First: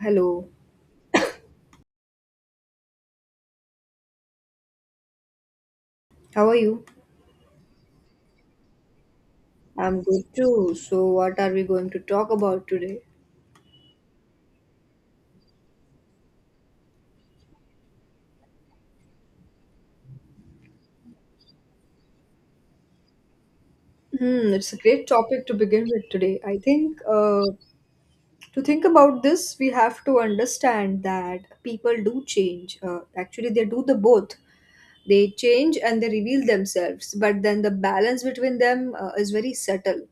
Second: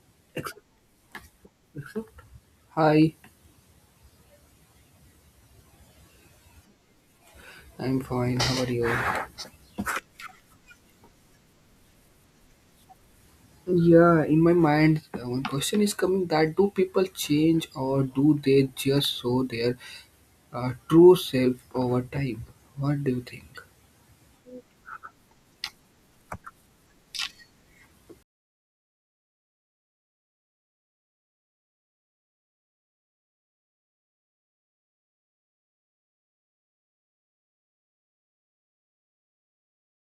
Hello, Hi, how are you? I'm fine. How are you? I'm good too. So, what are we going to talk about today? Yeah, in my mind, one question is coming that do people change or do they just show their true self over time? What do you think? Hmm, it's a great topic to begin with today. I think to think about this, we have to understand that people do change. Actually, they do the both. They change and they reveal themselves, but then the balance between them is very subtle.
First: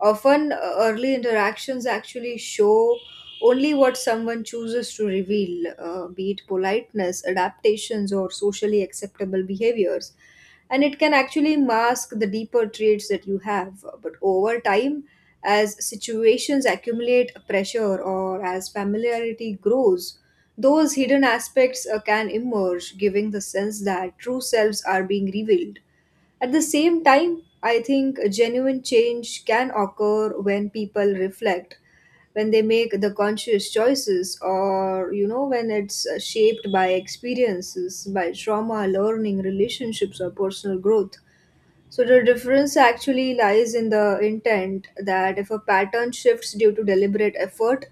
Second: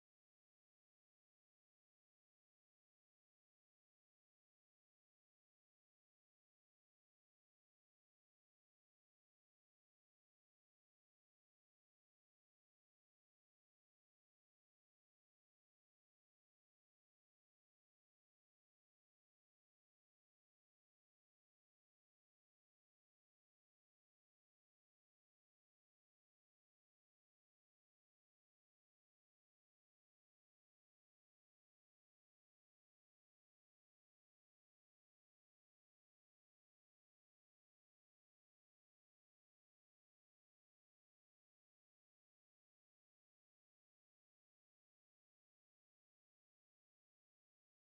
Often, early interactions actually show only what someone chooses to reveal, be it politeness, adaptations, or socially acceptable behaviors. And it can actually mask the deeper traits that you have. But over time, as situations accumulate pressure or as familiarity grows, those hidden aspects can emerge, giving the sense that true selves are being revealed. At the same time, I think a genuine change can occur when people reflect, when they make the conscious choices, or you know, when it's shaped by experiences, by trauma, learning, relationships, or personal growth. So the difference actually lies in the intent that if a pattern shifts due to deliberate effort,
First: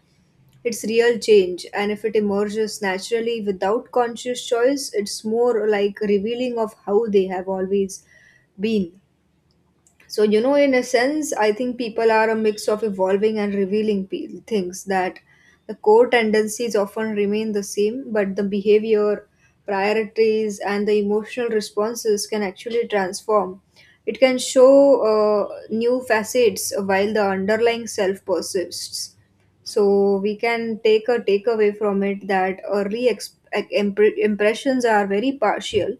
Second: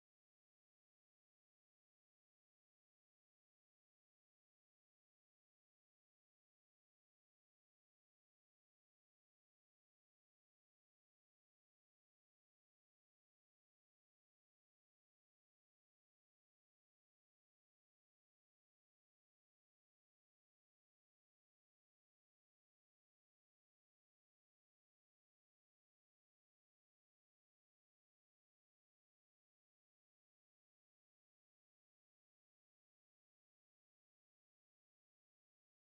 it's real change, and if it emerges naturally without conscious choice, it's more like revealing of how they have always been. So, you know, in a sense, I think people are a mix of evolving and revealing things that the core tendencies often remain the same, but the behavior, priorities, and the emotional responses can actually transform. It can show new facets while the underlying self persists. So we can take a takeaway from it that impressions are very partial,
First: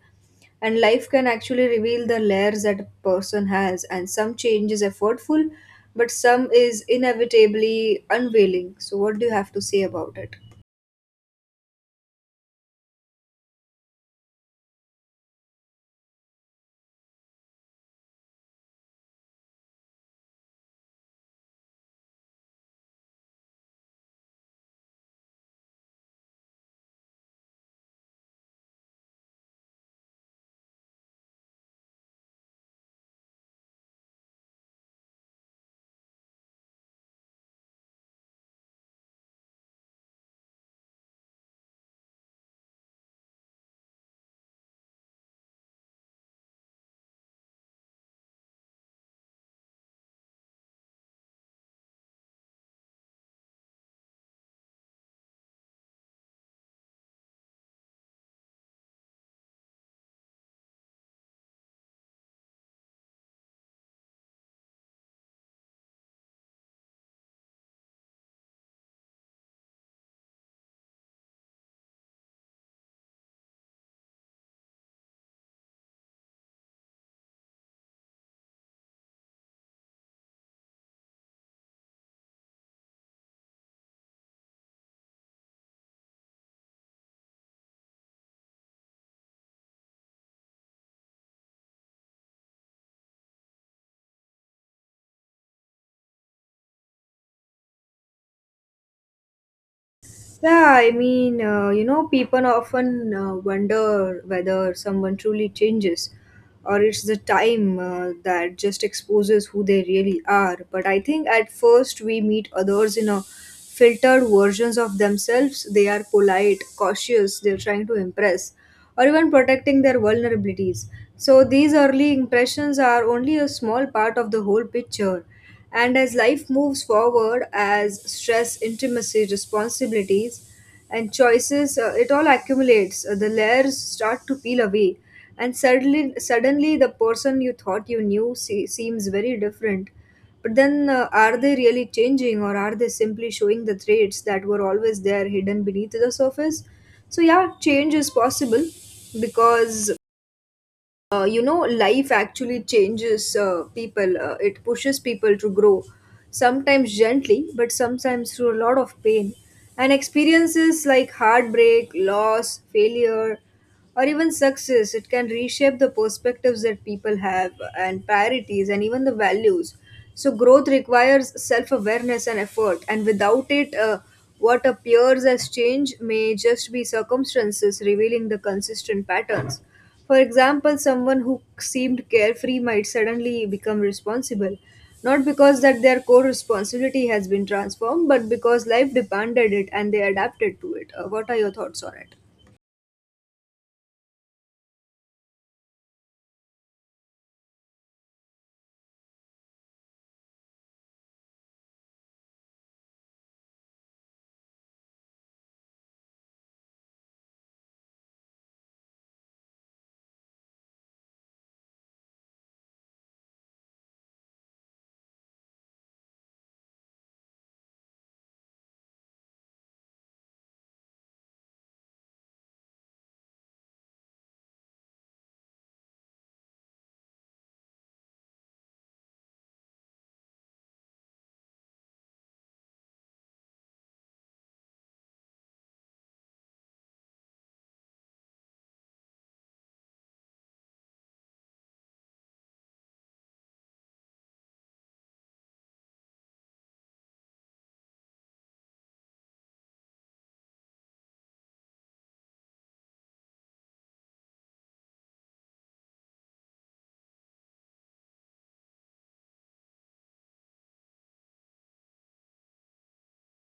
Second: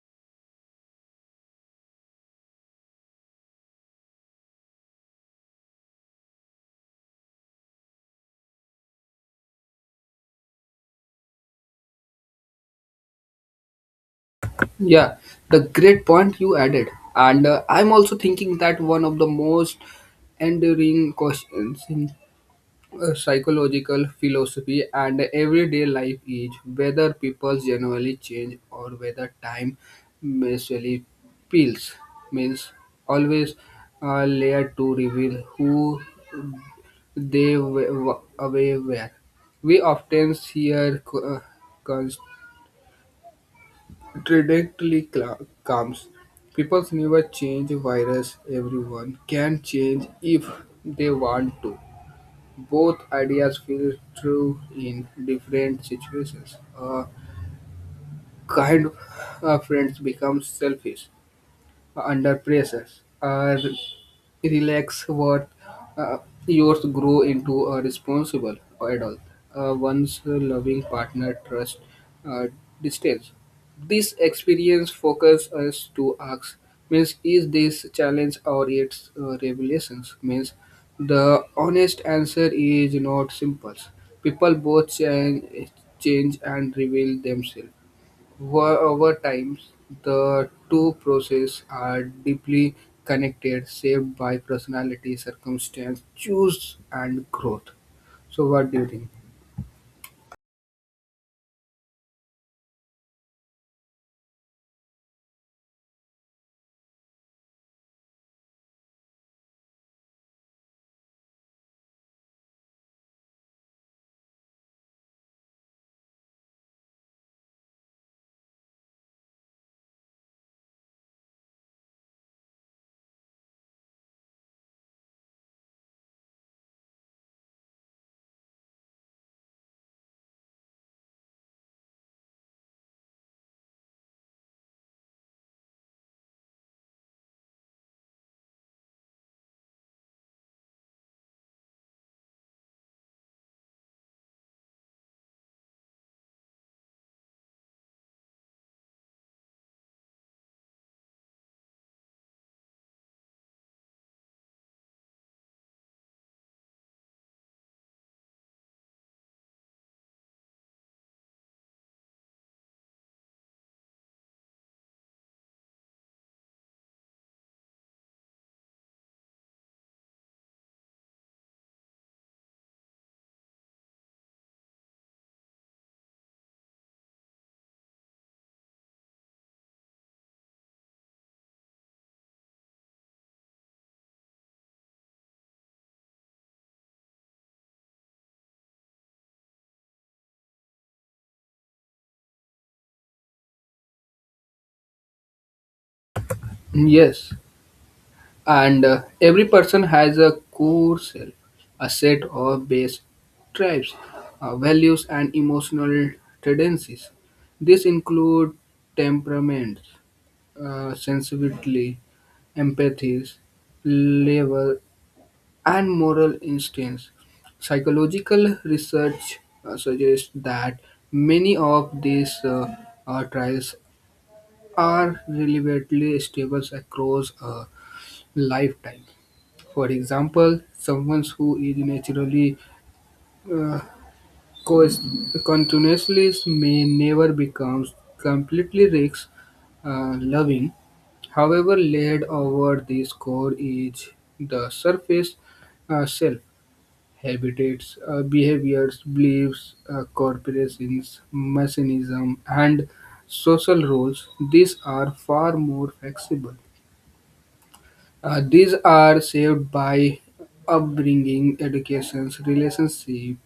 and life can actually reveal the layers that a person has, and some change is effortful, but some is inevitably unveiling. So what do you have to say about it? Yeah, the great point you added. And I'm also thinking that one of the most enduring questions, psychological philosophy and everyday life is whether people generally change or whether time merely peels means always a layer to reveal who they away were. We often hear contradictory comes. People never change virus. Everyone can change if they want to. Both ideas feel true in different situations. A kind friend becomes selfish under pressure. Or relax what uh, yours grow into a responsible adult. One's loving partner trust uh, distance. This experience focus us to ask means is this challenge or its revelations means the honest answer is not simple. People both change, change and reveal themselves. Over time, the two processes are deeply connected, shaped by personality, circumstance, choice, and growth. So, what do you think? Yeah, I mean, you know, people often wonder whether someone truly changes or it's the time that just exposes who they really are. But I think at first we meet others in a filtered versions of themselves. They are polite, cautious, they're trying to impress or even protecting their vulnerabilities. So, these early impressions are only a small part of the whole picture. And as life moves forward, as stress, intimacy, responsibilities, and choices, it all accumulates. The layers start to peel away, and suddenly, the person you thought you knew seems very different. But then, are they really changing or are they simply showing the traits that were always there hidden beneath the surface? So, yeah, change is possible because you know life actually changes people it pushes people to grow, sometimes gently but sometimes through a lot of pain, and experiences like heartbreak, loss, failure, or even success, it can reshape the perspectives that people have, and priorities, and even the values. So growth requires self awareness and effort, and without it what appears as change may just be circumstances revealing the consistent patterns. For example, someone who seemed carefree might suddenly become responsible, not because that their core responsibility has been transformed, but because life demanded it and they adapted to it. What are your thoughts on it? Yes, and every person has a core self, a set of base traits, values, and emotional tendencies. These include temperaments, sensitivity, empathies, level and moral instincts. Psychological research suggests that many of these trials are relatively stable across a lifetime. For example, someone who is naturally uh, coast- continuously may never become completely risk loving. However, laid over this core is the surface self. Habitats, behaviors, beliefs, corporations, mechanism, and social roles. These are far more flexible. These are shaped by upbringing, education, relationship,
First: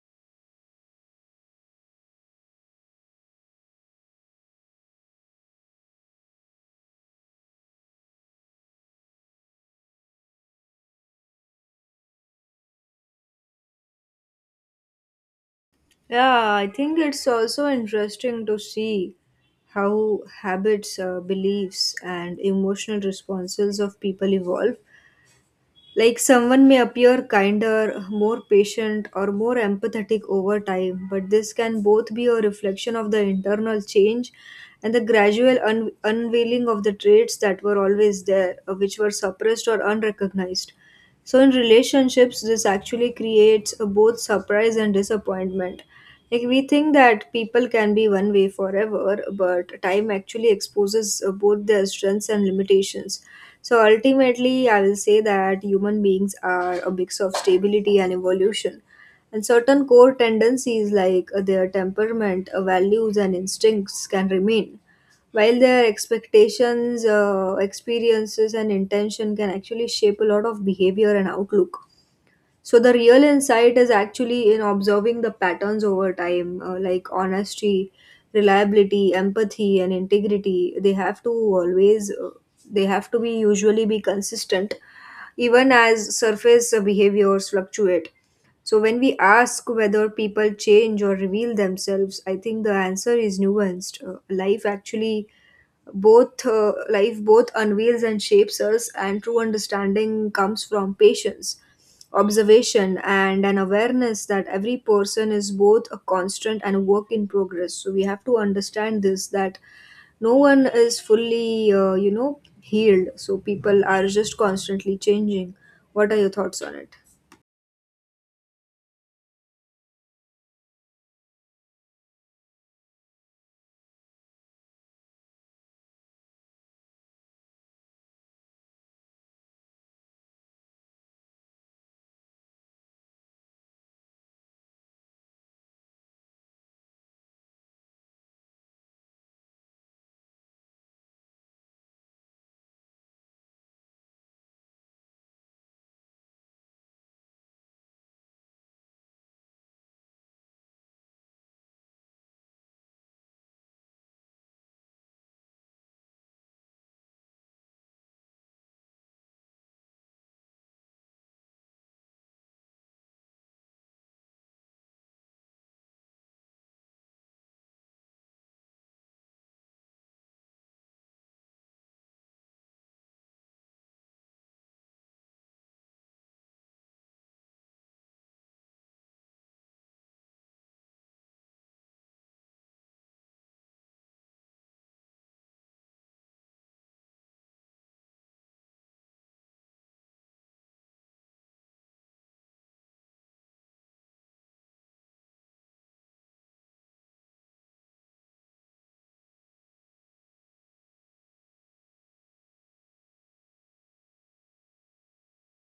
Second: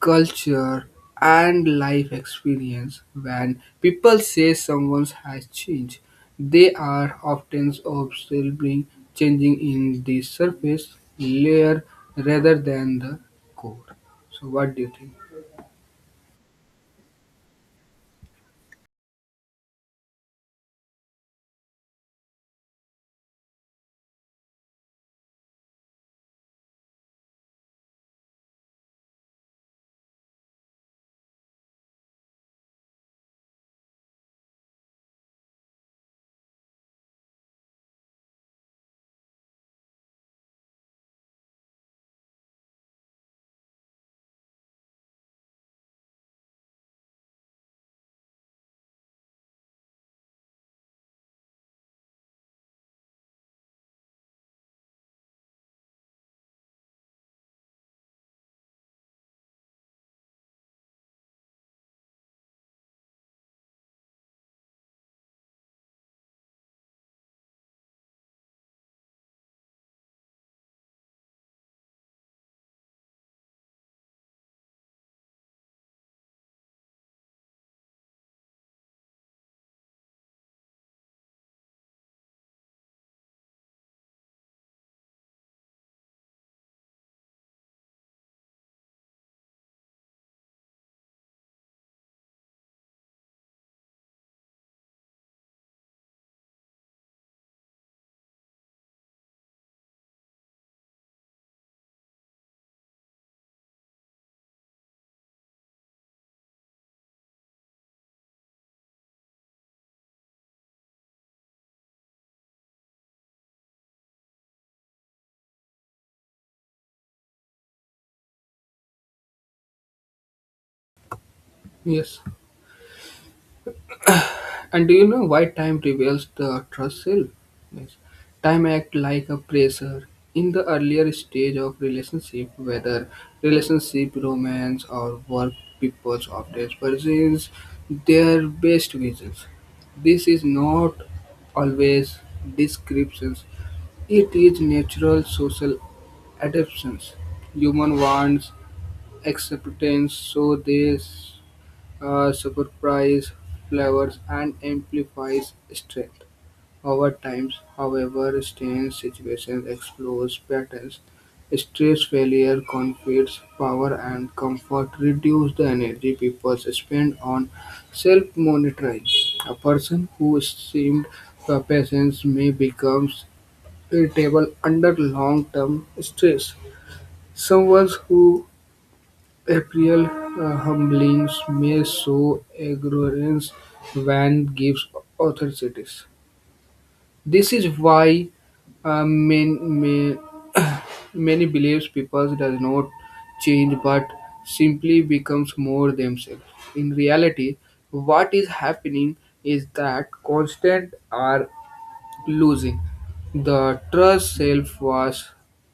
culture, and life experience. When people say someone has changed, they are often observing changing in the surface layer rather than the core. So, what do you think? Yeah, I think it's also interesting to see how habits, beliefs, and emotional responses of people evolve. Like someone may appear kinder, more patient, or more empathetic over time, but this can both be a reflection of the internal change and the gradual unveiling of the traits that were always there, which were suppressed or unrecognized. So in relationships, this actually creates a both surprise and disappointment. Like we think that people can be one way forever, but time actually exposes both their strengths and limitations. So ultimately, I will say that human beings are a mix of stability and evolution. And certain core tendencies like their temperament, values, and instincts can remain while their expectations, experiences, and intention can actually shape a lot of behavior and outlook. So, the real insight is actually in observing the patterns over time, like honesty, reliability, empathy, and integrity. They have to always, they have to be usually be consistent, even as surface behaviors fluctuate. So, when we ask whether people change or reveal themselves, I think the answer is nuanced. Life actually both life both unveils and shapes us, and true understanding comes from patience, observation, and an awareness that every person is both a constant and a work in progress. So we have to understand this, that no one is fully you know healed, so people are just constantly changing. What are your thoughts on it? Yes. And do you know why time reveals the trust self? Means time act like a pressure in the earlier stage of relationship, whether relationship, romance, or work. People often presents their best visions. This is not always descriptions. It is natural social adaptations. Human wants acceptance, so they surprise flavors and amplifies strength. Over time, however, strange situations expose patterns. Stress, failure, conflicts, power, and comfort reduce the energy people spend on self-monitoring. A person who seemed patient may become irritable under long-term stress. Someone who April humblings may sow ignorance when gives authorities. This is why uh, many, many, many believes people does not change but simply becomes more themselves. In reality, what is happening is that constant are losing the trust self was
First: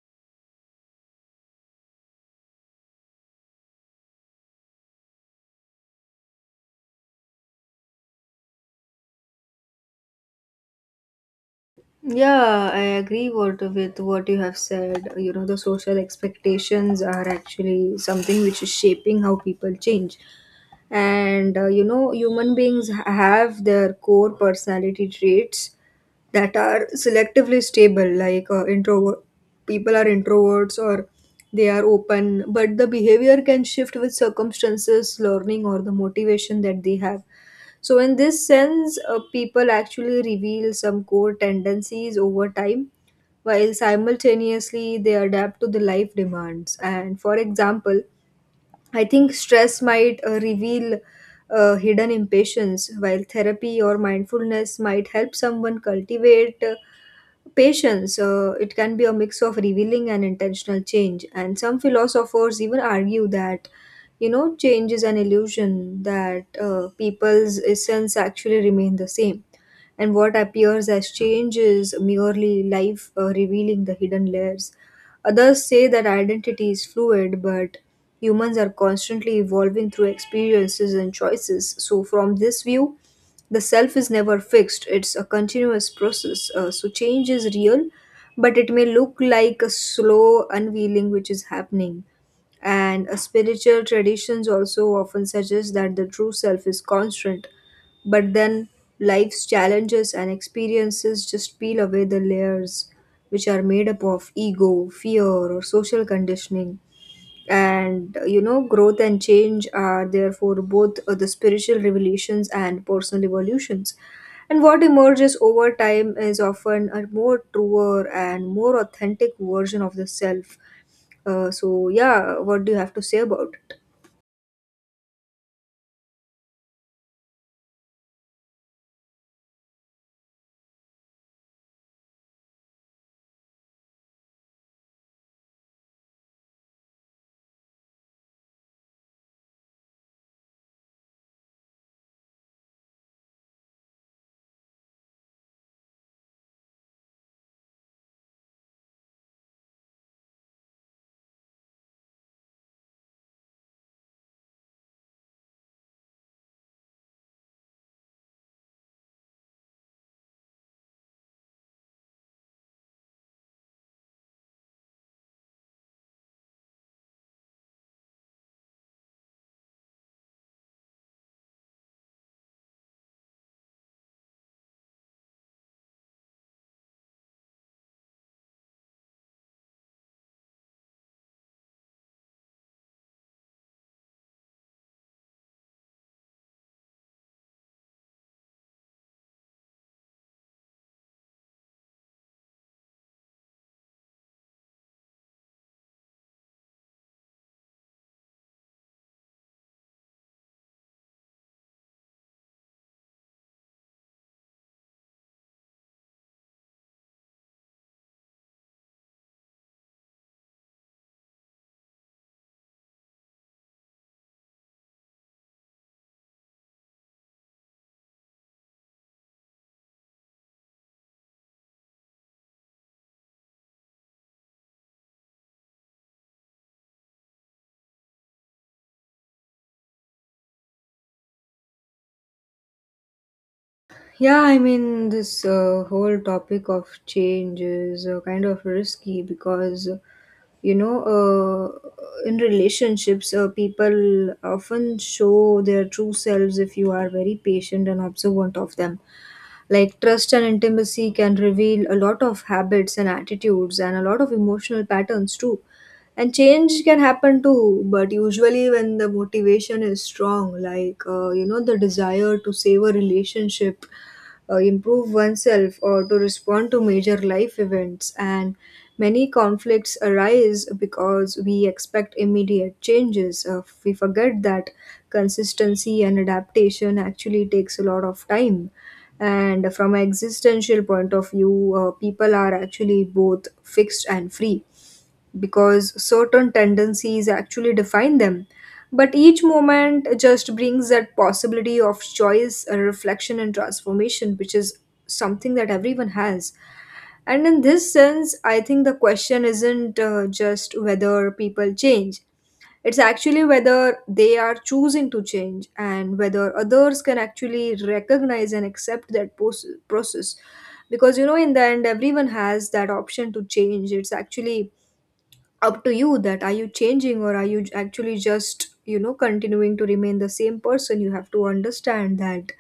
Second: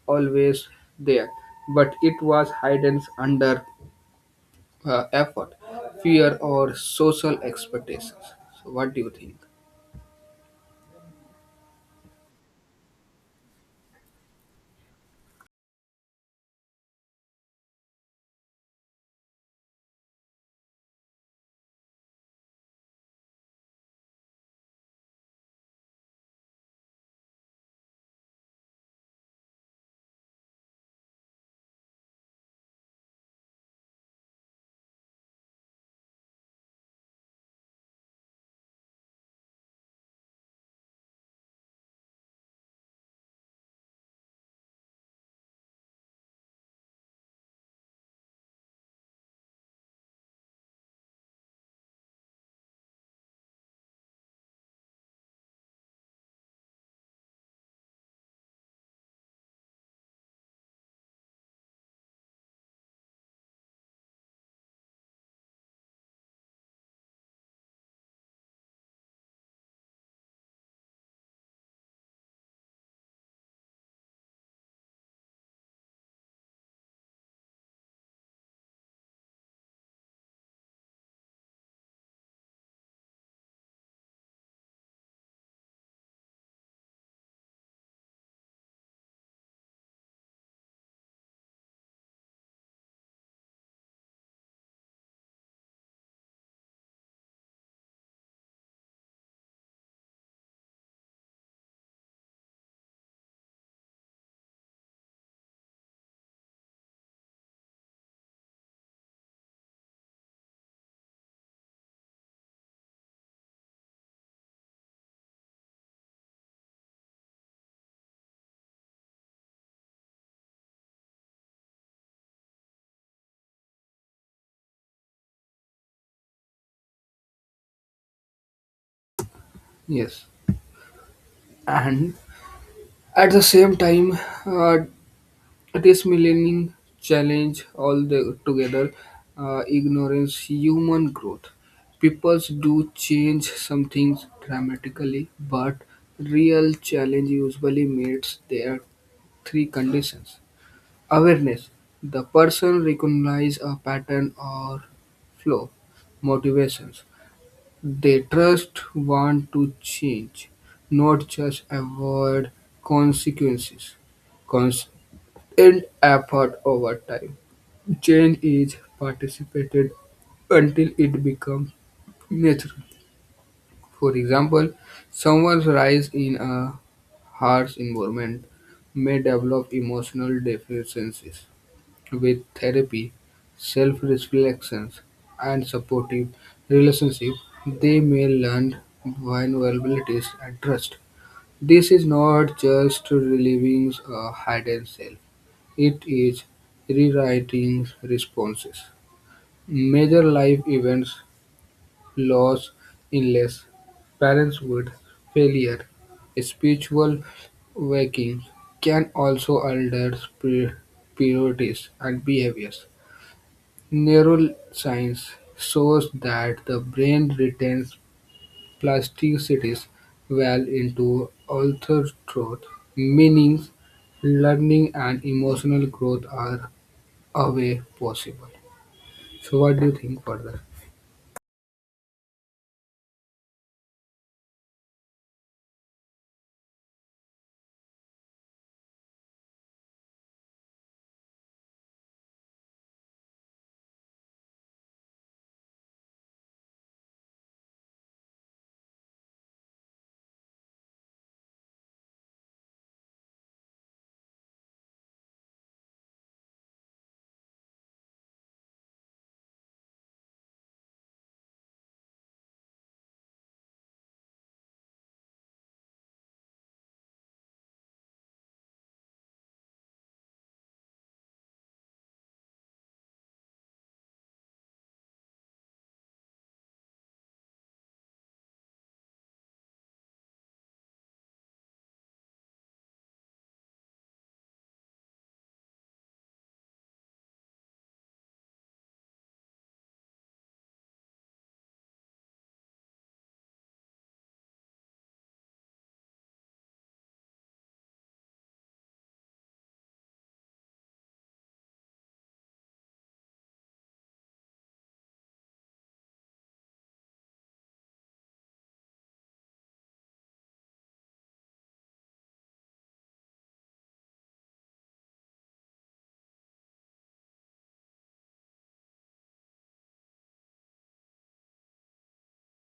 always there, but it was hidden under effort, fear, or social expectations. So, what do you think? Yeah, I agree what with what you have said. You know, the social expectations are actually something which is shaping how people change. And you know human beings have their core personality traits that are selectively stable, like introvert people are introverts, or they are open, but the behavior can shift with circumstances, learning, or the motivation that they have. So in this sense people actually reveal some core tendencies over time while simultaneously they adapt to the life demands. And for example, I think stress might reveal hidden impatience, while therapy or mindfulness might help someone cultivate patience. It can be a mix of revealing and intentional change. And some philosophers even argue that, you know, change is an illusion, that people's essence actually remain the same, and what appears as change is merely life revealing the hidden layers. Others say that identity is fluid, but humans are constantly evolving through experiences and choices. So, from this view, the self is never fixed, it's a continuous process. So, change is real, but it may look like a slow unveiling which is happening. And spiritual traditions also often suggest that the true self is constant, but then life's challenges and experiences just peel away the layers which are made up of ego, fear, or social conditioning. And you know, growth and change are therefore both the spiritual revelations and personal evolutions. And what emerges over time is often a more truer and more authentic version of the self. So yeah, what do you have to say about it? Yes, and at the same time, uh, this millennium challenge all the together ignorance human growth. Peoples do change some things dramatically, but real challenge usually meets their three conditions: awareness, the person recognize a pattern or flow, motivations. They just want to change, not just avoid consequences. Constant effort over time. Change is participated until it becomes natural. For example, someone's rise in a harsh environment may develop emotional deficiencies with therapy, self reflections and supportive relationships, they may learn vulnerabilities and trust. This is not just relieving a hidden self; it is rewriting responses. Major life events, loss, illness, parenthood, failure, spiritual waking can also alter priorities and behaviors. Neuroscience shows that the brain retains plasticities well into adulthood, meaning learning and emotional growth are away possible. So, what do you think further? Yeah, I mean this whole topic of change is kind of risky because you know in relationships people often show their true selves if you are very patient and observant of them. Like trust and intimacy can reveal a lot of habits and attitudes and a lot of emotional patterns too. And change can happen too, but usually when the motivation is strong, like you know, the desire to save a relationship, improve oneself, or to respond to major life events. And many conflicts arise because we expect immediate changes, we forget that consistency and adaptation actually takes a lot of time. And from an existential point of view people are actually both fixed and free because certain tendencies actually define them. But each moment just brings that possibility of choice, a reflection, and transformation, which is something that everyone has. And in this sense, I think the question isn't just whether people change, it's actually whether they are choosing to change and whether others can actually recognize and accept that process. Because, you know, in the end, everyone has that option to change. It's actually up to you that are you changing, or are you actually just, you know, continuing to remain the same person. You have to understand that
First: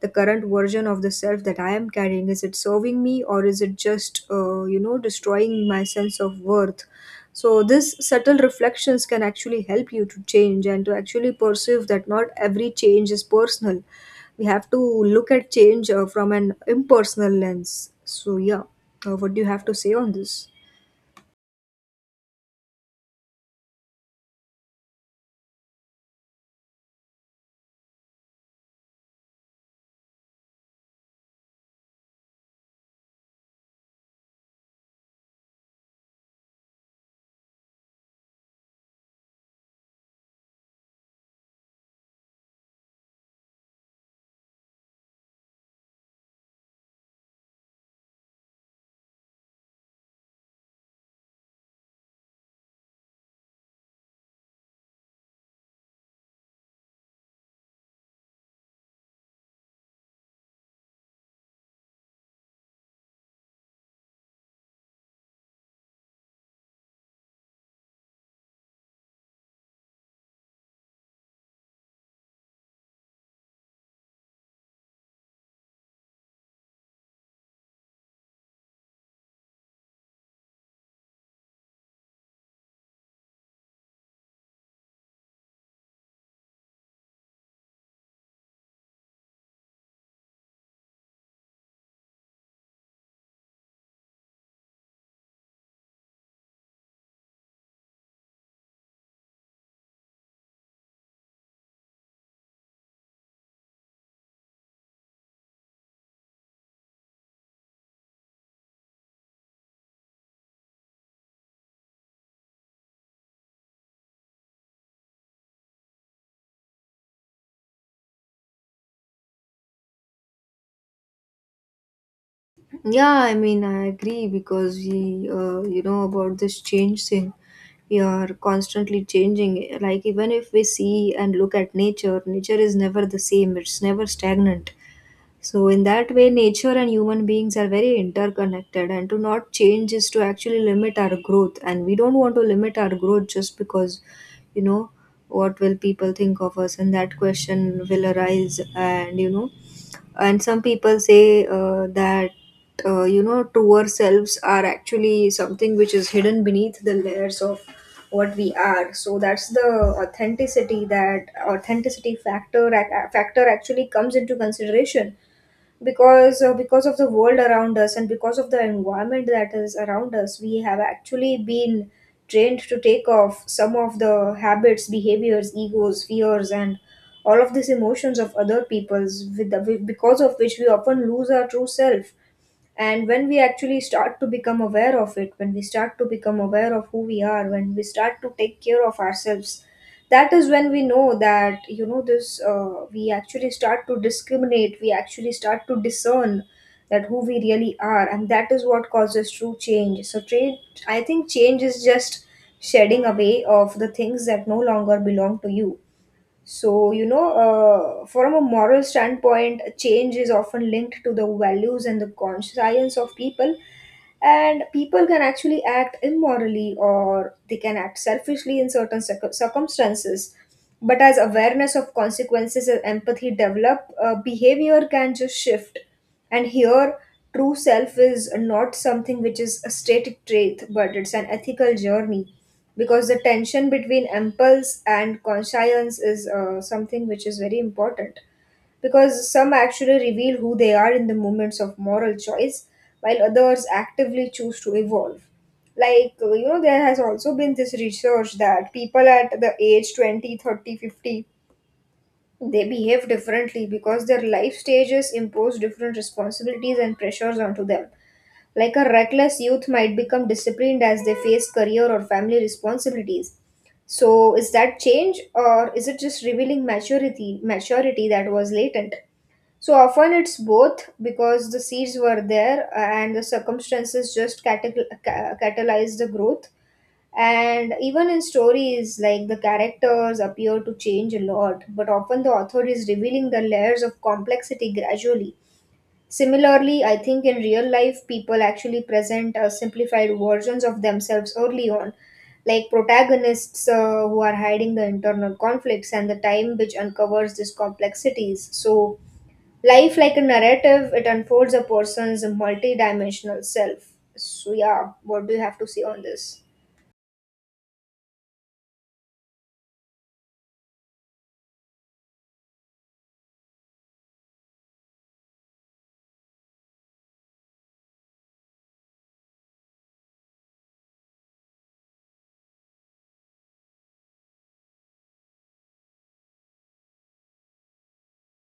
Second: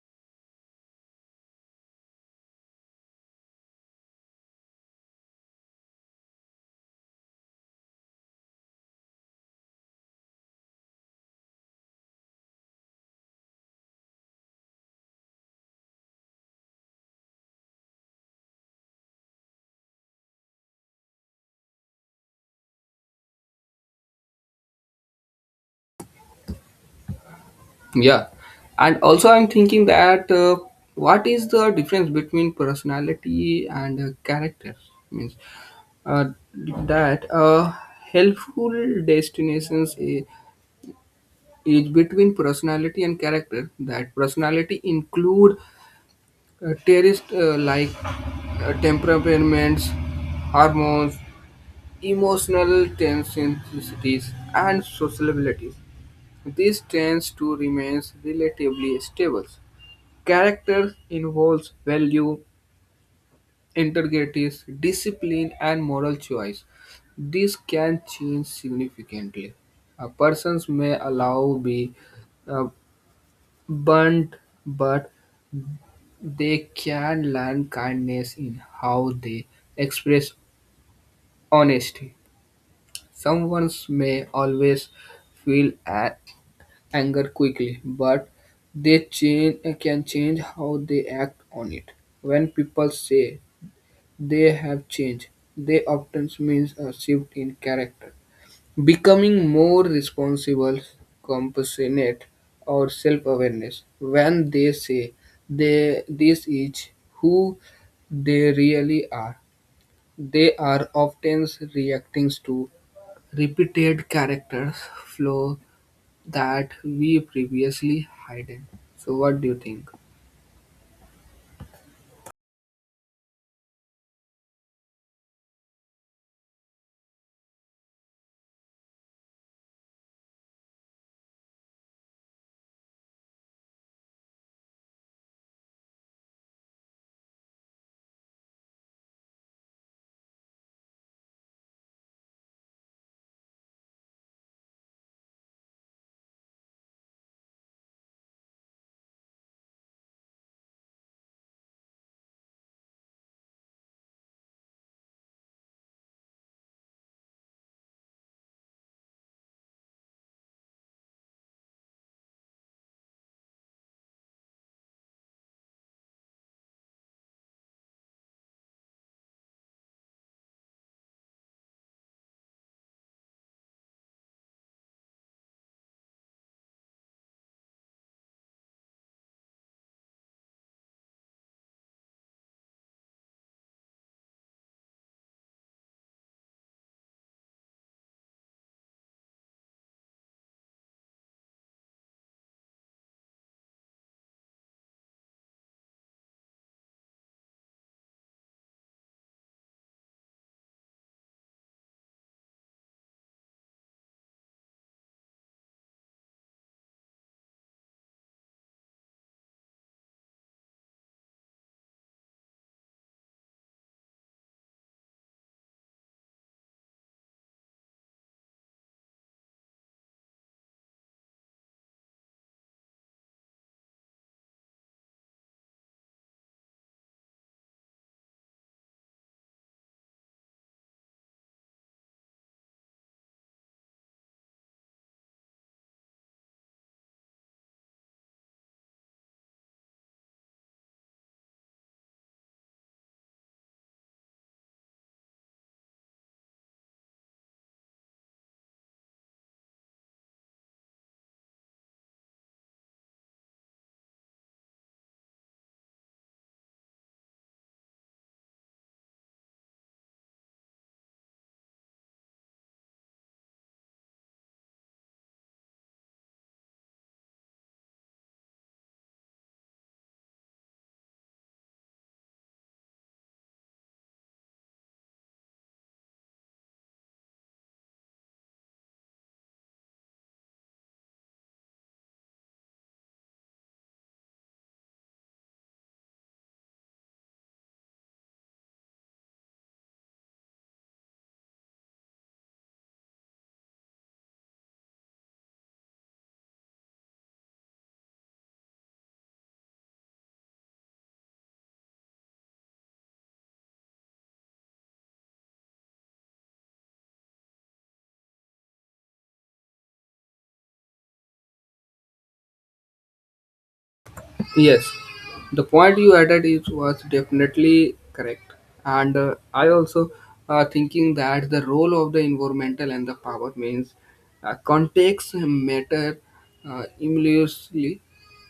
the current version of the self that I am carrying, is it serving me, or is it just you know destroying my sense of worth? So this subtle reflections can actually help you to change and to actually perceive that not every change is personal. We have to look at change from an impersonal lens. So yeah, what do you have to say on this? Yeah, and also I'm thinking that, what is the difference between personality and character? Means uh, that helpful destinations is between personality and character, that personality include traits like temperaments, hormones, emotional tendencies, and sociabilities. This tends to remain relatively stable. Character involves value, integrity, discipline and moral choice. This can change significantly. A person may allow be uh, blunt, but they can learn kindness in how they express honesty. Someone may always feel anger quickly, but can change how they act on it. When people say they have changed, they often means a shift in character. Becoming more responsible, compassionate, or self-awareness. When they say they this is who they really are, they are often reacting to repeated characters flaw that we previously hidden. So, what do you think? Yeah, I mean, I agree because we, you know, about this change thing, we are constantly changing. Like, even if we see and look at nature, nature is never the same, it's never stagnant. So, in that way, nature and human beings are very interconnected, and to not change is to actually limit our growth. And we don't want to limit our growth just because, you know, what will people think of us, and that question will arise, and some people say that truer selves are actually something which is hidden beneath the layers of what we are. So that's the authenticity, that authenticity factor actually comes into consideration because of the world around us and because of the environment that is around us, we have actually been trained to take off some of the habits, behaviors, egos, fears, and all of these emotions of other people's because of which we often lose our true self. And when we actually start to become aware of it, when we start to become aware of who we are, when we start to take care of ourselves, that is when we know that you know this we actually start to discriminate, we actually start to discern that who we really are, and that is what causes true change. So change I think change is just shedding away of the things that no longer belong to you. So, from a moral standpoint, change is often linked to the values and the conscience of people, and people can actually act immorally or they can act selfishly in certain circumstances, but as awareness of consequences and empathy develop, behavior can just shift. And here, true self is not something which is a static trait, but it's an ethical journey, because the tension between impulse and conscience is something which is very important, because some actually reveal who they are in the moments of moral choice, while others actively choose to evolve. Like, there has also been this research that people at the age 20, 30, 50, they behave differently because their life stages impose different responsibilities and pressures onto them. Like a reckless youth might become disciplined as they face career or family responsibilities. So is that change, or is it just revealing maturity that was latent? So often it's both, because the seeds were there, and the circumstances just catalyze the growth. And even in stories, like the characters appear to change a lot, but often the author is revealing the layers of complexity gradually. Similarly, I think in real life, people actually present simplified versions of themselves early on, like protagonists who are hiding the internal conflicts and the time which uncovers these complexities. So life, like a narrative, it unfolds a person's multidimensional self. So, yeah, what do you have to say on this? Yes, the point you added is was definitely correct, and I also thinking that the role of the environmental and the power means context matter immensely.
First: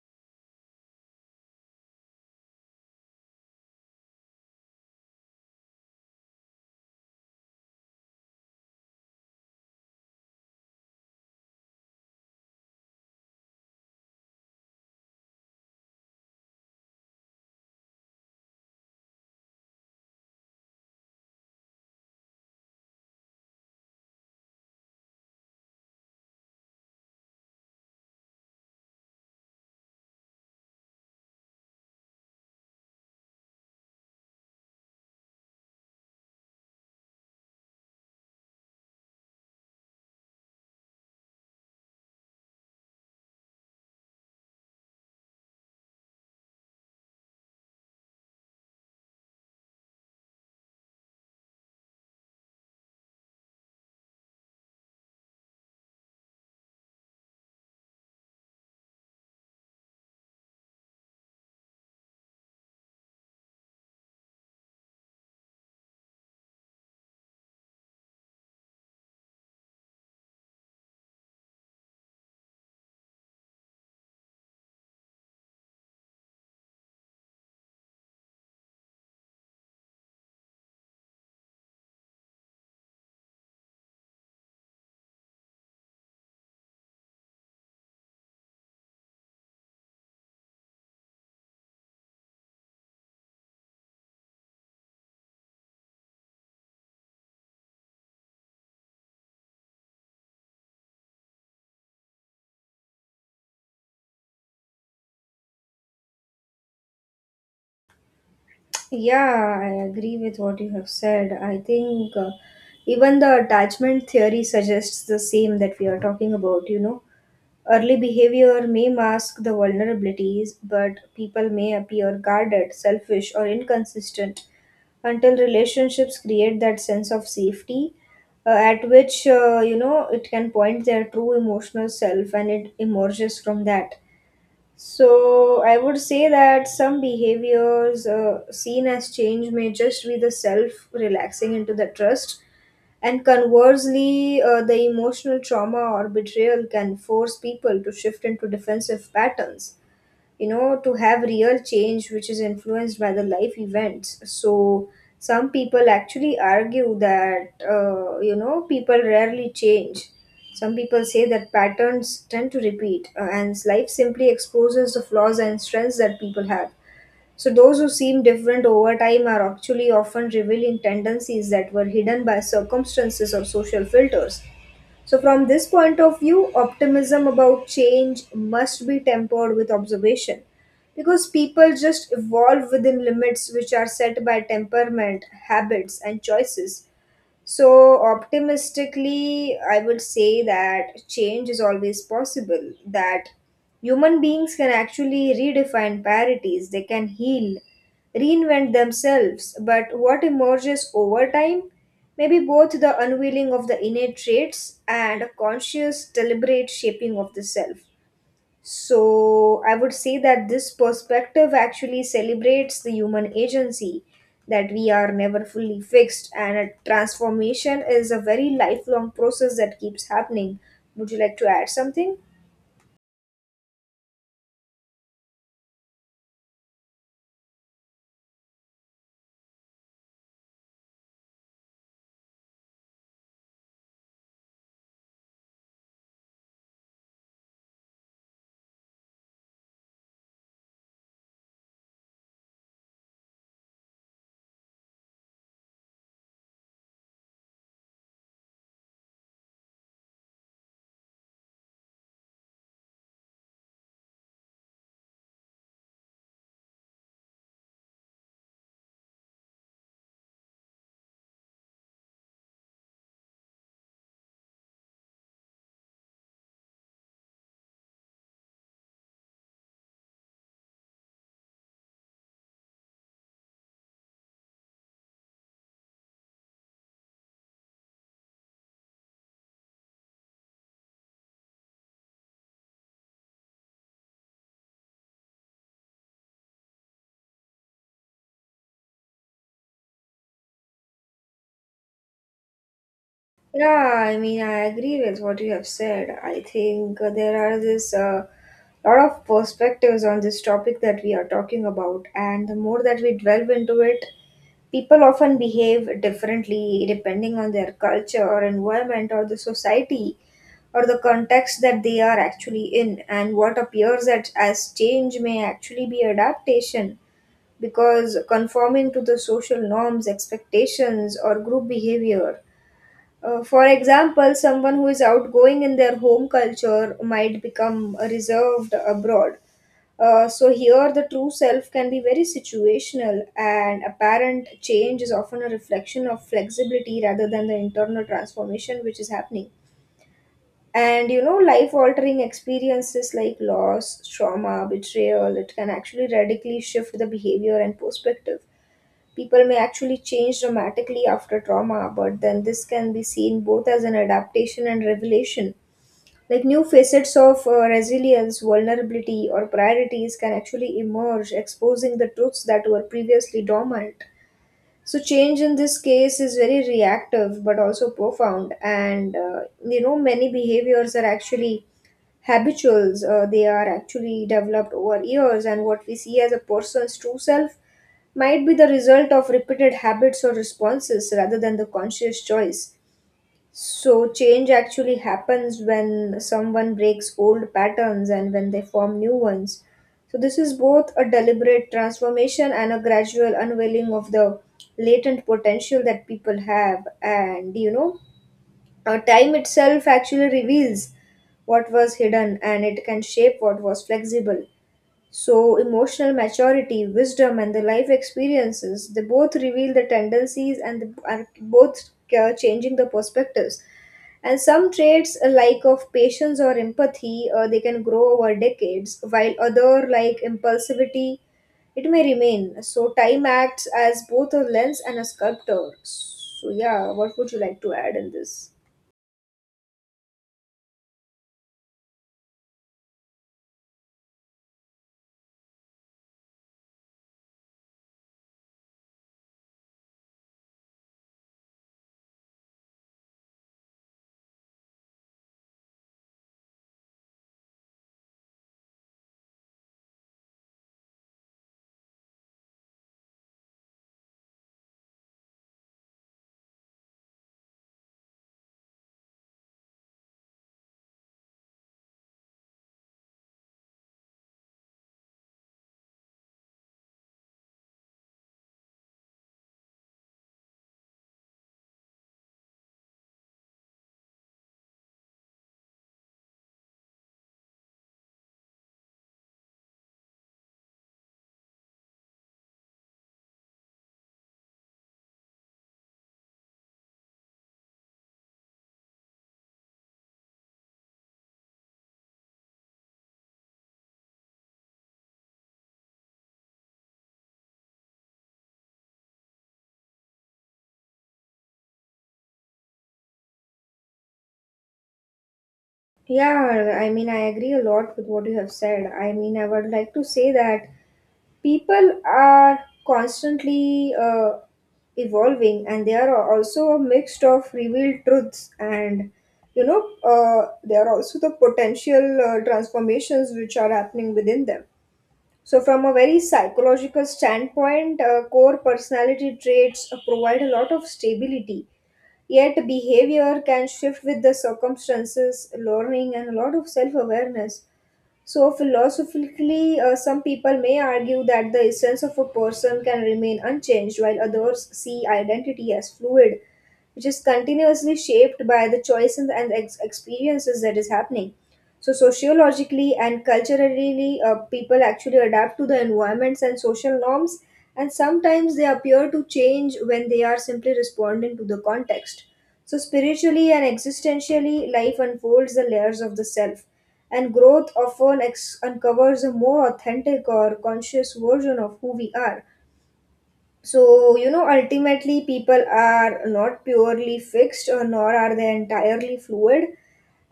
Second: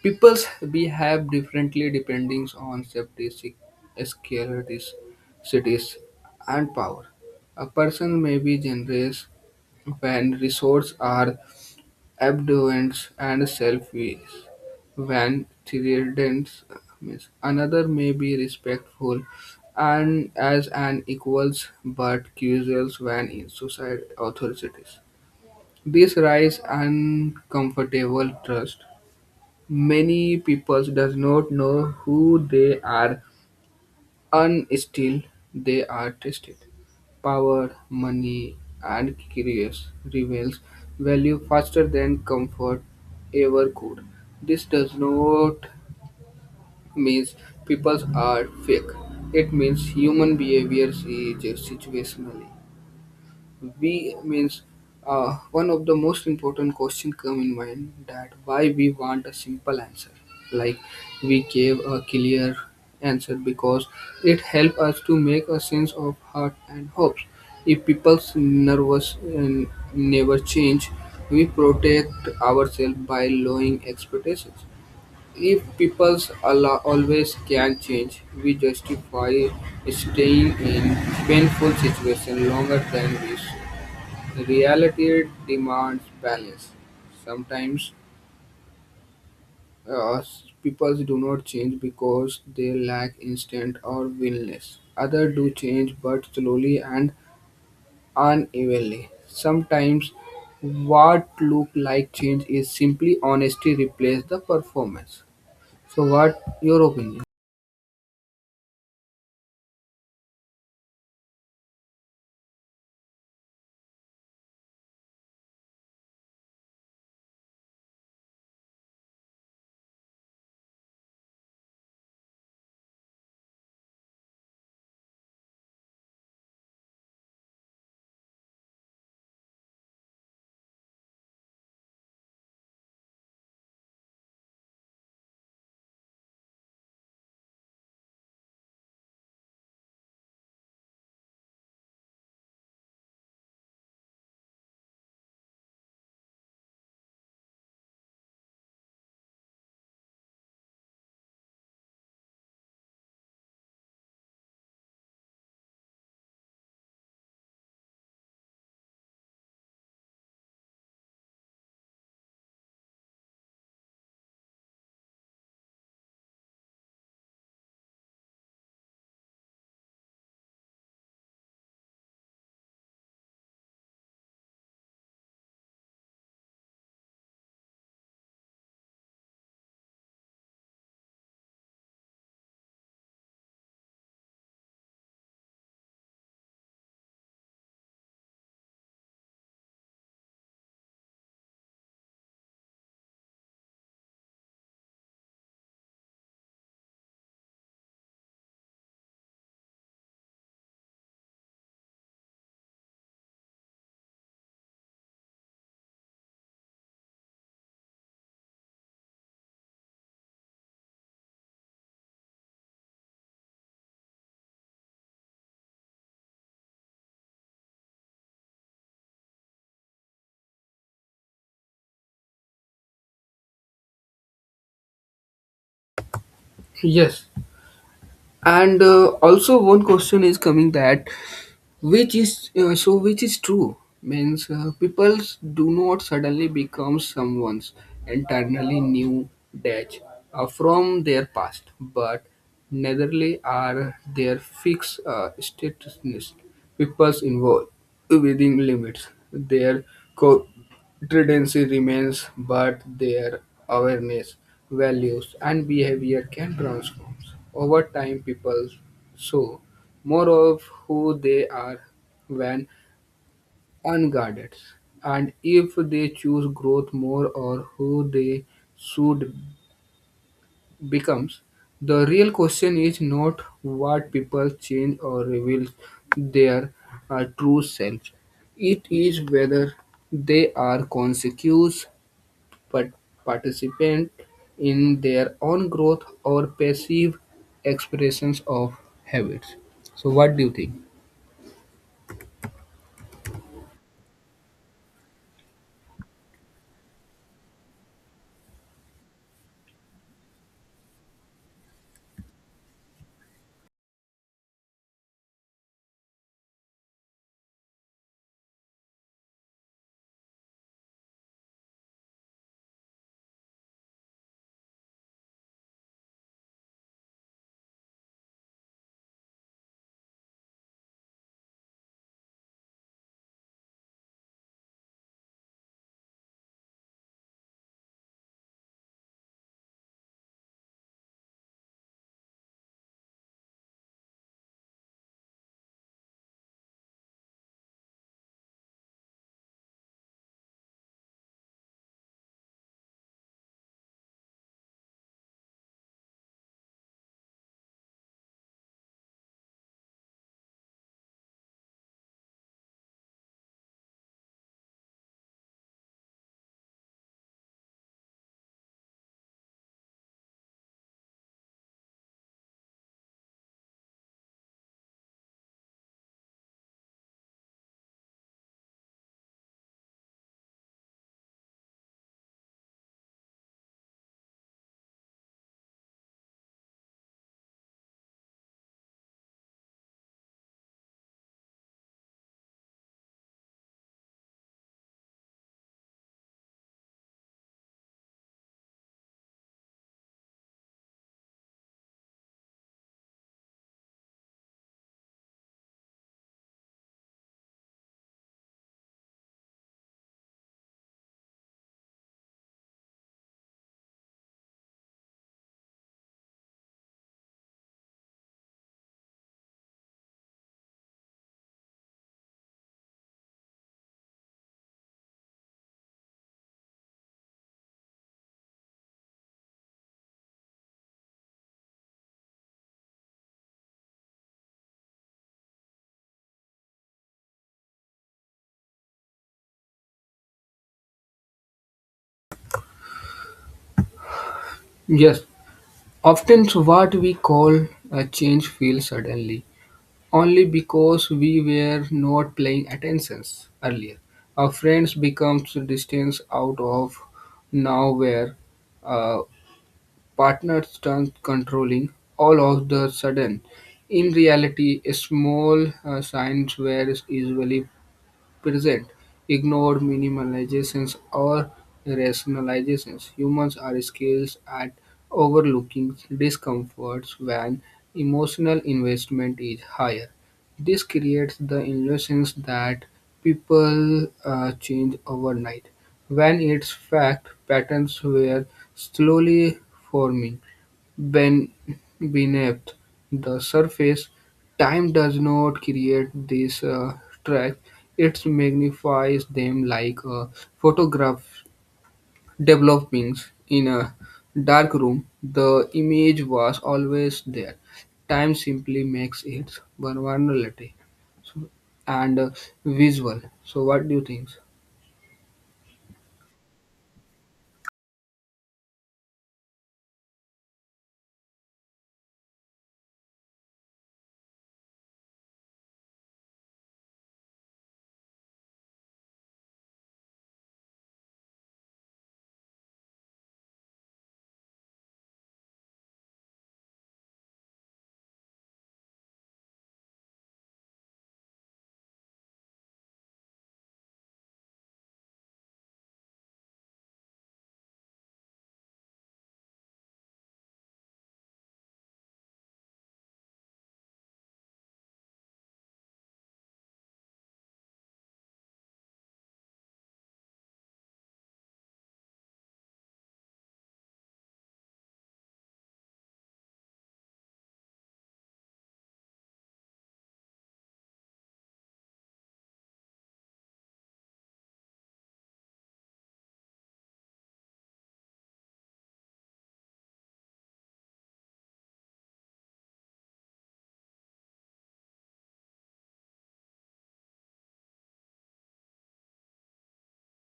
People's behave differently depending on safety, securities, cities, and power. A person may be generous when resources are abduance and selfies. When thrillance means another may be respectful and as an equals but casuals when in society authorities. This rise uncomfortable trust. Many people does not know who they are and still they are tested. Power, money, and curious reveals value faster than comfort ever could. This does not mean people are fake. It means human behavior is situational. We means one of the most important question come in mind that why we want a simple answer. Like we gave a clear answer because it help us to make a sense of heart and hopes. If people's nervous and never change, we protect ourselves by lowering expectations. If people's allow, always can change, we justify staying in painful situation longer than we. Reality demands balance. Sometimes uh, people do not change because they lack instinct or willingness. Others do change but slowly and unevenly. Sometimes what look like change is simply honesty replace the performance. So what your opinion? Yeah, I agree with what you have said. I think even the attachment theory suggests the same that we are talking about, you know. Early behavior may mask the vulnerabilities, but people may appear guarded, selfish, or inconsistent until relationships create that sense of safety, at which it can point their true emotional self, and it emerges from that. So I would say that some behaviors seen as change may just be the self relaxing into the trust. And conversely, the emotional trauma or betrayal can force people to shift into defensive patterns, you know, to have real change which is influenced by the life events. So, some people actually argue that, people rarely change. Some people say that patterns tend to repeat, and life simply exposes the flaws and strengths that people have. So, those who seem different over time are actually often revealing tendencies that were hidden by circumstances or social filters. So, from this point of view, optimism about change must be tempered with observation, because people just evolve within limits which are set by temperament, habits, and choices. So, optimistically, I would say that change is always possible, that human beings can actually redefine parities, they can heal, reinvent themselves. But what emerges over time may be both the unveiling of the innate traits and a conscious, deliberate shaping of the self. So I would say that this perspective actually celebrates the human agency, that we are never fully fixed, and a transformation is a very lifelong process that keeps happening. Would you like to add something? Yes. And also one question is coming that which is which is true means people do not suddenly become someone's entirely new dash from their past, but neitherly are their fixed statusness. People's involved within limits their co tendency remains, but their awareness, values and behavior can transform over time. People so more of who they are when unguarded, and if they choose growth, more or who they should becomes. The real question is not what people change or reveal their true selves. It is whether they are conscious but participant in their own growth or passive expressions of habits. So, what do you think? Yeah, I mean, I agree with what you have said. I think there are this lot of perspectives on this topic that we are talking about, and the more that we delve into it, people often behave differently depending on their culture or environment or the society or the context that they are actually in, and what appears as change may actually be adaptation, because conforming to the social norms, expectations, or group behavior. For example, someone who is outgoing in their home culture might become reserved abroad. So here the true self can be very situational, and apparent change is often a reflection of flexibility rather than the internal transformation which is happening. And you know, life altering experiences like loss, trauma, betrayal, it can actually radically shift the behavior and perspective. People may actually change dramatically after trauma, but then this can be seen both as an adaptation and revelation, like new facets of resilience, vulnerability, or priorities can actually emerge, exposing the truths that were previously dormant. So change in this case is very reactive but also profound. And you know, many behaviors are actually habituals, they are actually developed over years, and what we see as a person's true self might be the result of repeated habits or responses rather than the conscious choice. So, change actually happens when someone breaks old patterns and when they form new ones. So, this is both a deliberate transformation and a gradual unveiling of the latent potential that people have. And you know, time itself actually reveals what was hidden and it can shape what was flexible. So, emotional maturity, wisdom, and the life experiences, they both reveal the tendencies and the, are both changing the perspectives, and some traits like of patience or empathy, they can grow over decades, while other like impulsivity, it may remain. So time acts as both a lens and a sculptor. So yeah, what would you like to add in this? Yes. Often what we call a change feels suddenly, only because we were not paying attention earlier. A friend becomes distant out of nowhere. A partner turns controlling all of the sudden. In reality, small signs were usually present, ignored minimizations or rationalizations. Humans are skilled at overlooking discomforts when emotional investment is higher. This creates the illusion that people change overnight, when its fact patterns were slowly forming. Ben- Beneath the surface, time does not create these tracks; it magnifies them like a photograph develops in a dark room. The image was always there. Time simply makes it vulnerability so- and visual. So, what do you think? Yeah, I mean, I agree a lot with what you have said. I mean, I would like to say that people are constantly evolving, and they are also a mix of revealed truths, and there are also the potential transformations which are happening within them. So from a very psychological standpoint, core personality traits provide a lot of stability. Yet behavior can shift with the circumstances, learning, and a lot of self awareness. So, philosophically, some people may argue that the essence of a person can remain unchanged, while others see identity as fluid, which is continuously shaped by the choices and experiences that is happening. So sociologically and culturally, people actually adapt to the environments and social norms, and sometimes they appear to change when they are simply responding to the context. So spiritually and existentially, life unfolds the layers of the self, and growth often uncovers a more authentic or conscious version of who we are. So, you know, ultimately, people are not purely fixed, or nor are they entirely fluid,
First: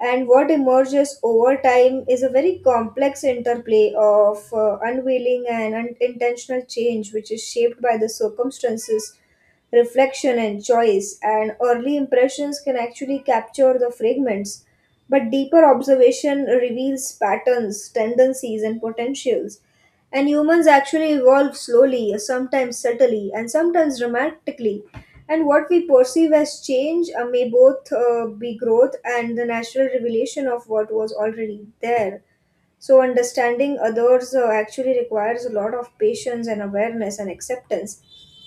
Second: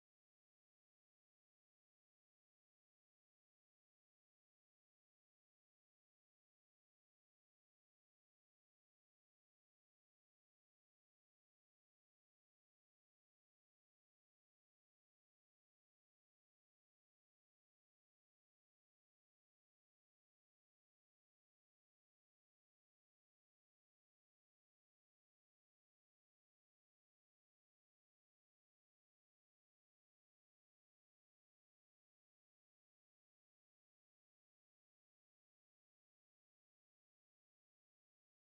and what emerges over time is a very complex interplay of unwilling and unintentional change, which is shaped by the circumstances, reflection, and choice. And early impressions can actually capture the fragments, but deeper observation reveals patterns, tendencies, and potentials. And humans actually evolve slowly, sometimes subtly, and sometimes dramatically, and what we perceive as change may both be growth and the natural revelation of what was already there. So, understanding others actually requires a lot of patience and awareness and acceptance,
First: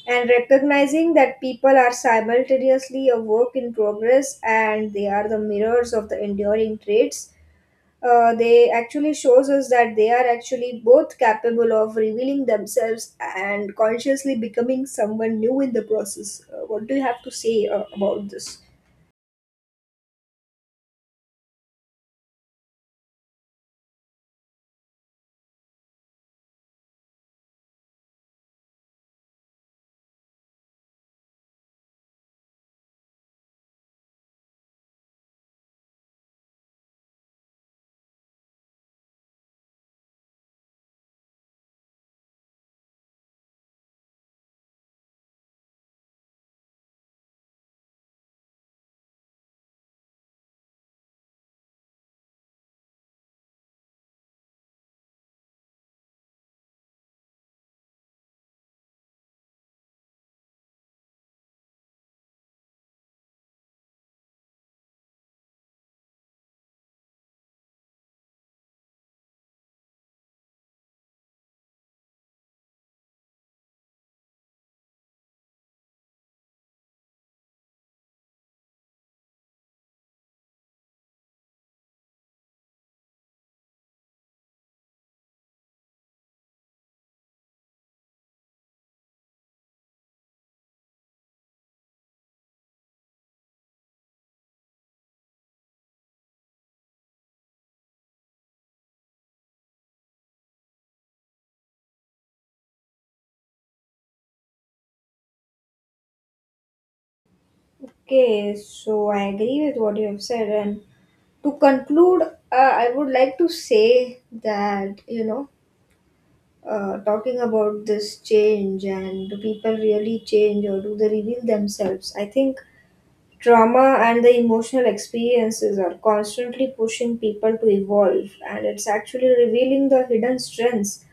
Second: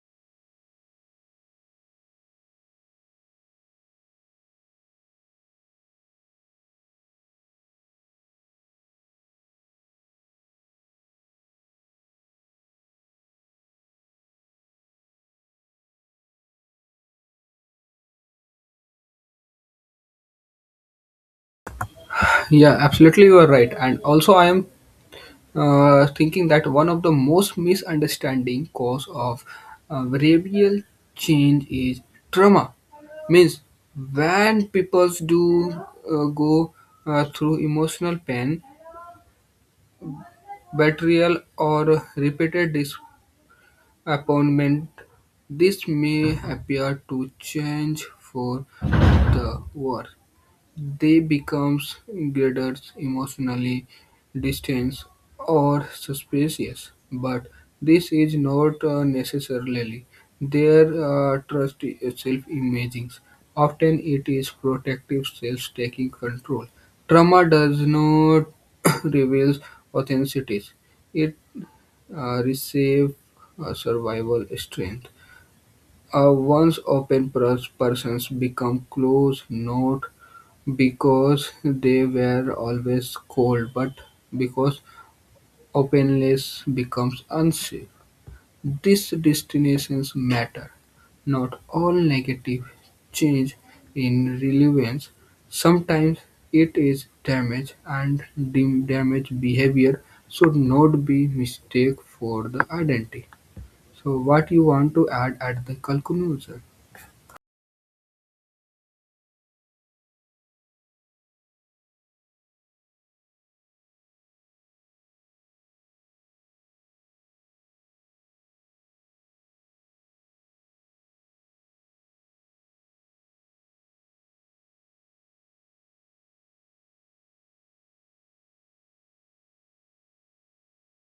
and recognizing that people are simultaneously a work in progress and they are the mirrors of the enduring traits, they actually shows us that they are actually both capable of revealing themselves and consciously becoming someone new in the process. What do you have to say about this? Yeah, absolutely, you are right. And also, I am thinking that one of the most misunderstanding cause of behavioral change is trauma. Means when people do go through emotional pain, betrayal, or repeated disappointment, this may appear to change for the worse. They become Geddes emotionally distant or suspicious, but this is not necessarily their trust self-imaging. Often it is protective self-taking control. Trauma does not reveal authenticity. It receives survival strength. A once-open persons become closed not because they were always cold, but because openness becomes unsafe. These destinations matter. Not all negative change in relevance. Sometimes it is damage, and the damage behavior should not be mistake for the identity. So, what you want to add at the conclusion? Okay, so I agree with what you have said, and to conclude, I would like to say that you know, talking about this change and do people really change or do they reveal themselves? I think trauma and the emotional experiences are constantly pushing people to evolve, and it's actually revealing the hidden strengths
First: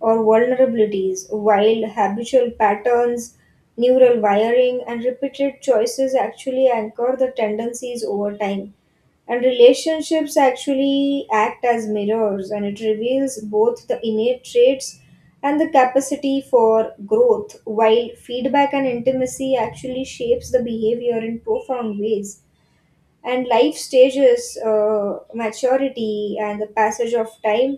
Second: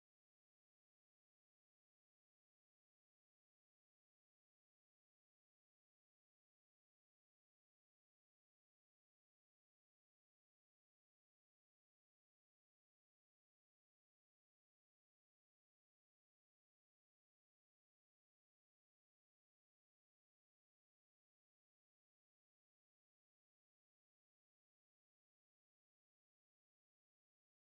or vulnerabilities, while habitual patterns, neural wiring, and repeated choices actually anchor the tendencies over time. And relationships actually act as mirrors, and it reveals both the innate traits and the capacity for growth, while feedback and intimacy actually shapes the behavior in profound ways. And life stages, maturity, and the passage of time,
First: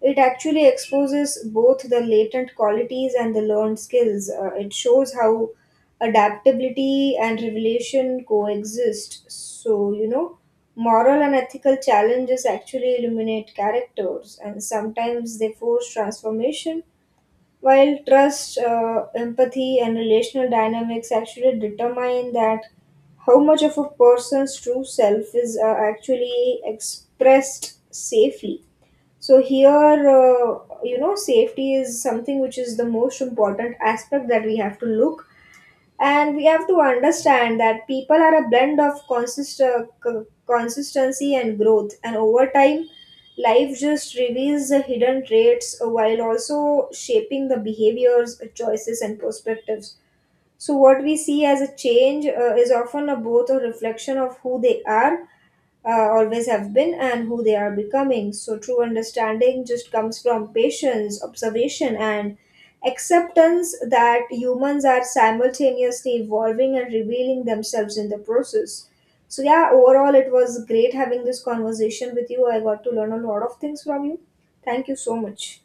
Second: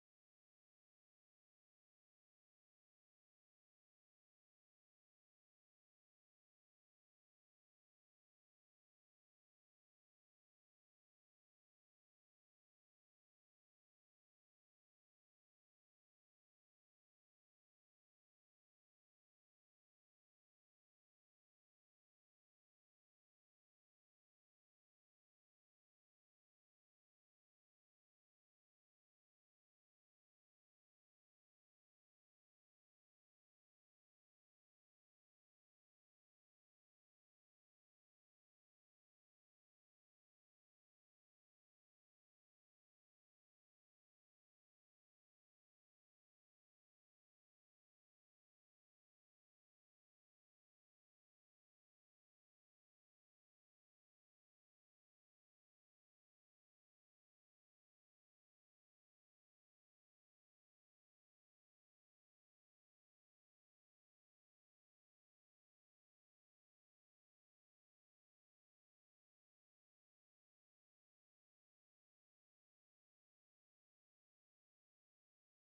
it actually exposes both the latent qualities and the learned skills. It shows how adaptability and revelation coexist. So, you know, moral and ethical challenges actually illuminate characters, and sometimes they force transformation, while trust, empathy, and relational dynamics actually determine that how much of a person's true self is actually expressed safely. So, here, you know, safety is something which is the most important aspect that we have to look, and we have to understand that people are a blend of consistency and growth, and over time life just reveals the hidden traits, while also shaping the behaviors, choices, and perspectives. So what we see as a change is often a both a reflection of who they are, always have been, and who they are becoming. So, true understanding just comes from patience, observation, and acceptance that humans are simultaneously evolving and revealing themselves in the process. So, yeah, overall, it was great having this conversation with you. I got to learn a lot of things from you. Thank you so much.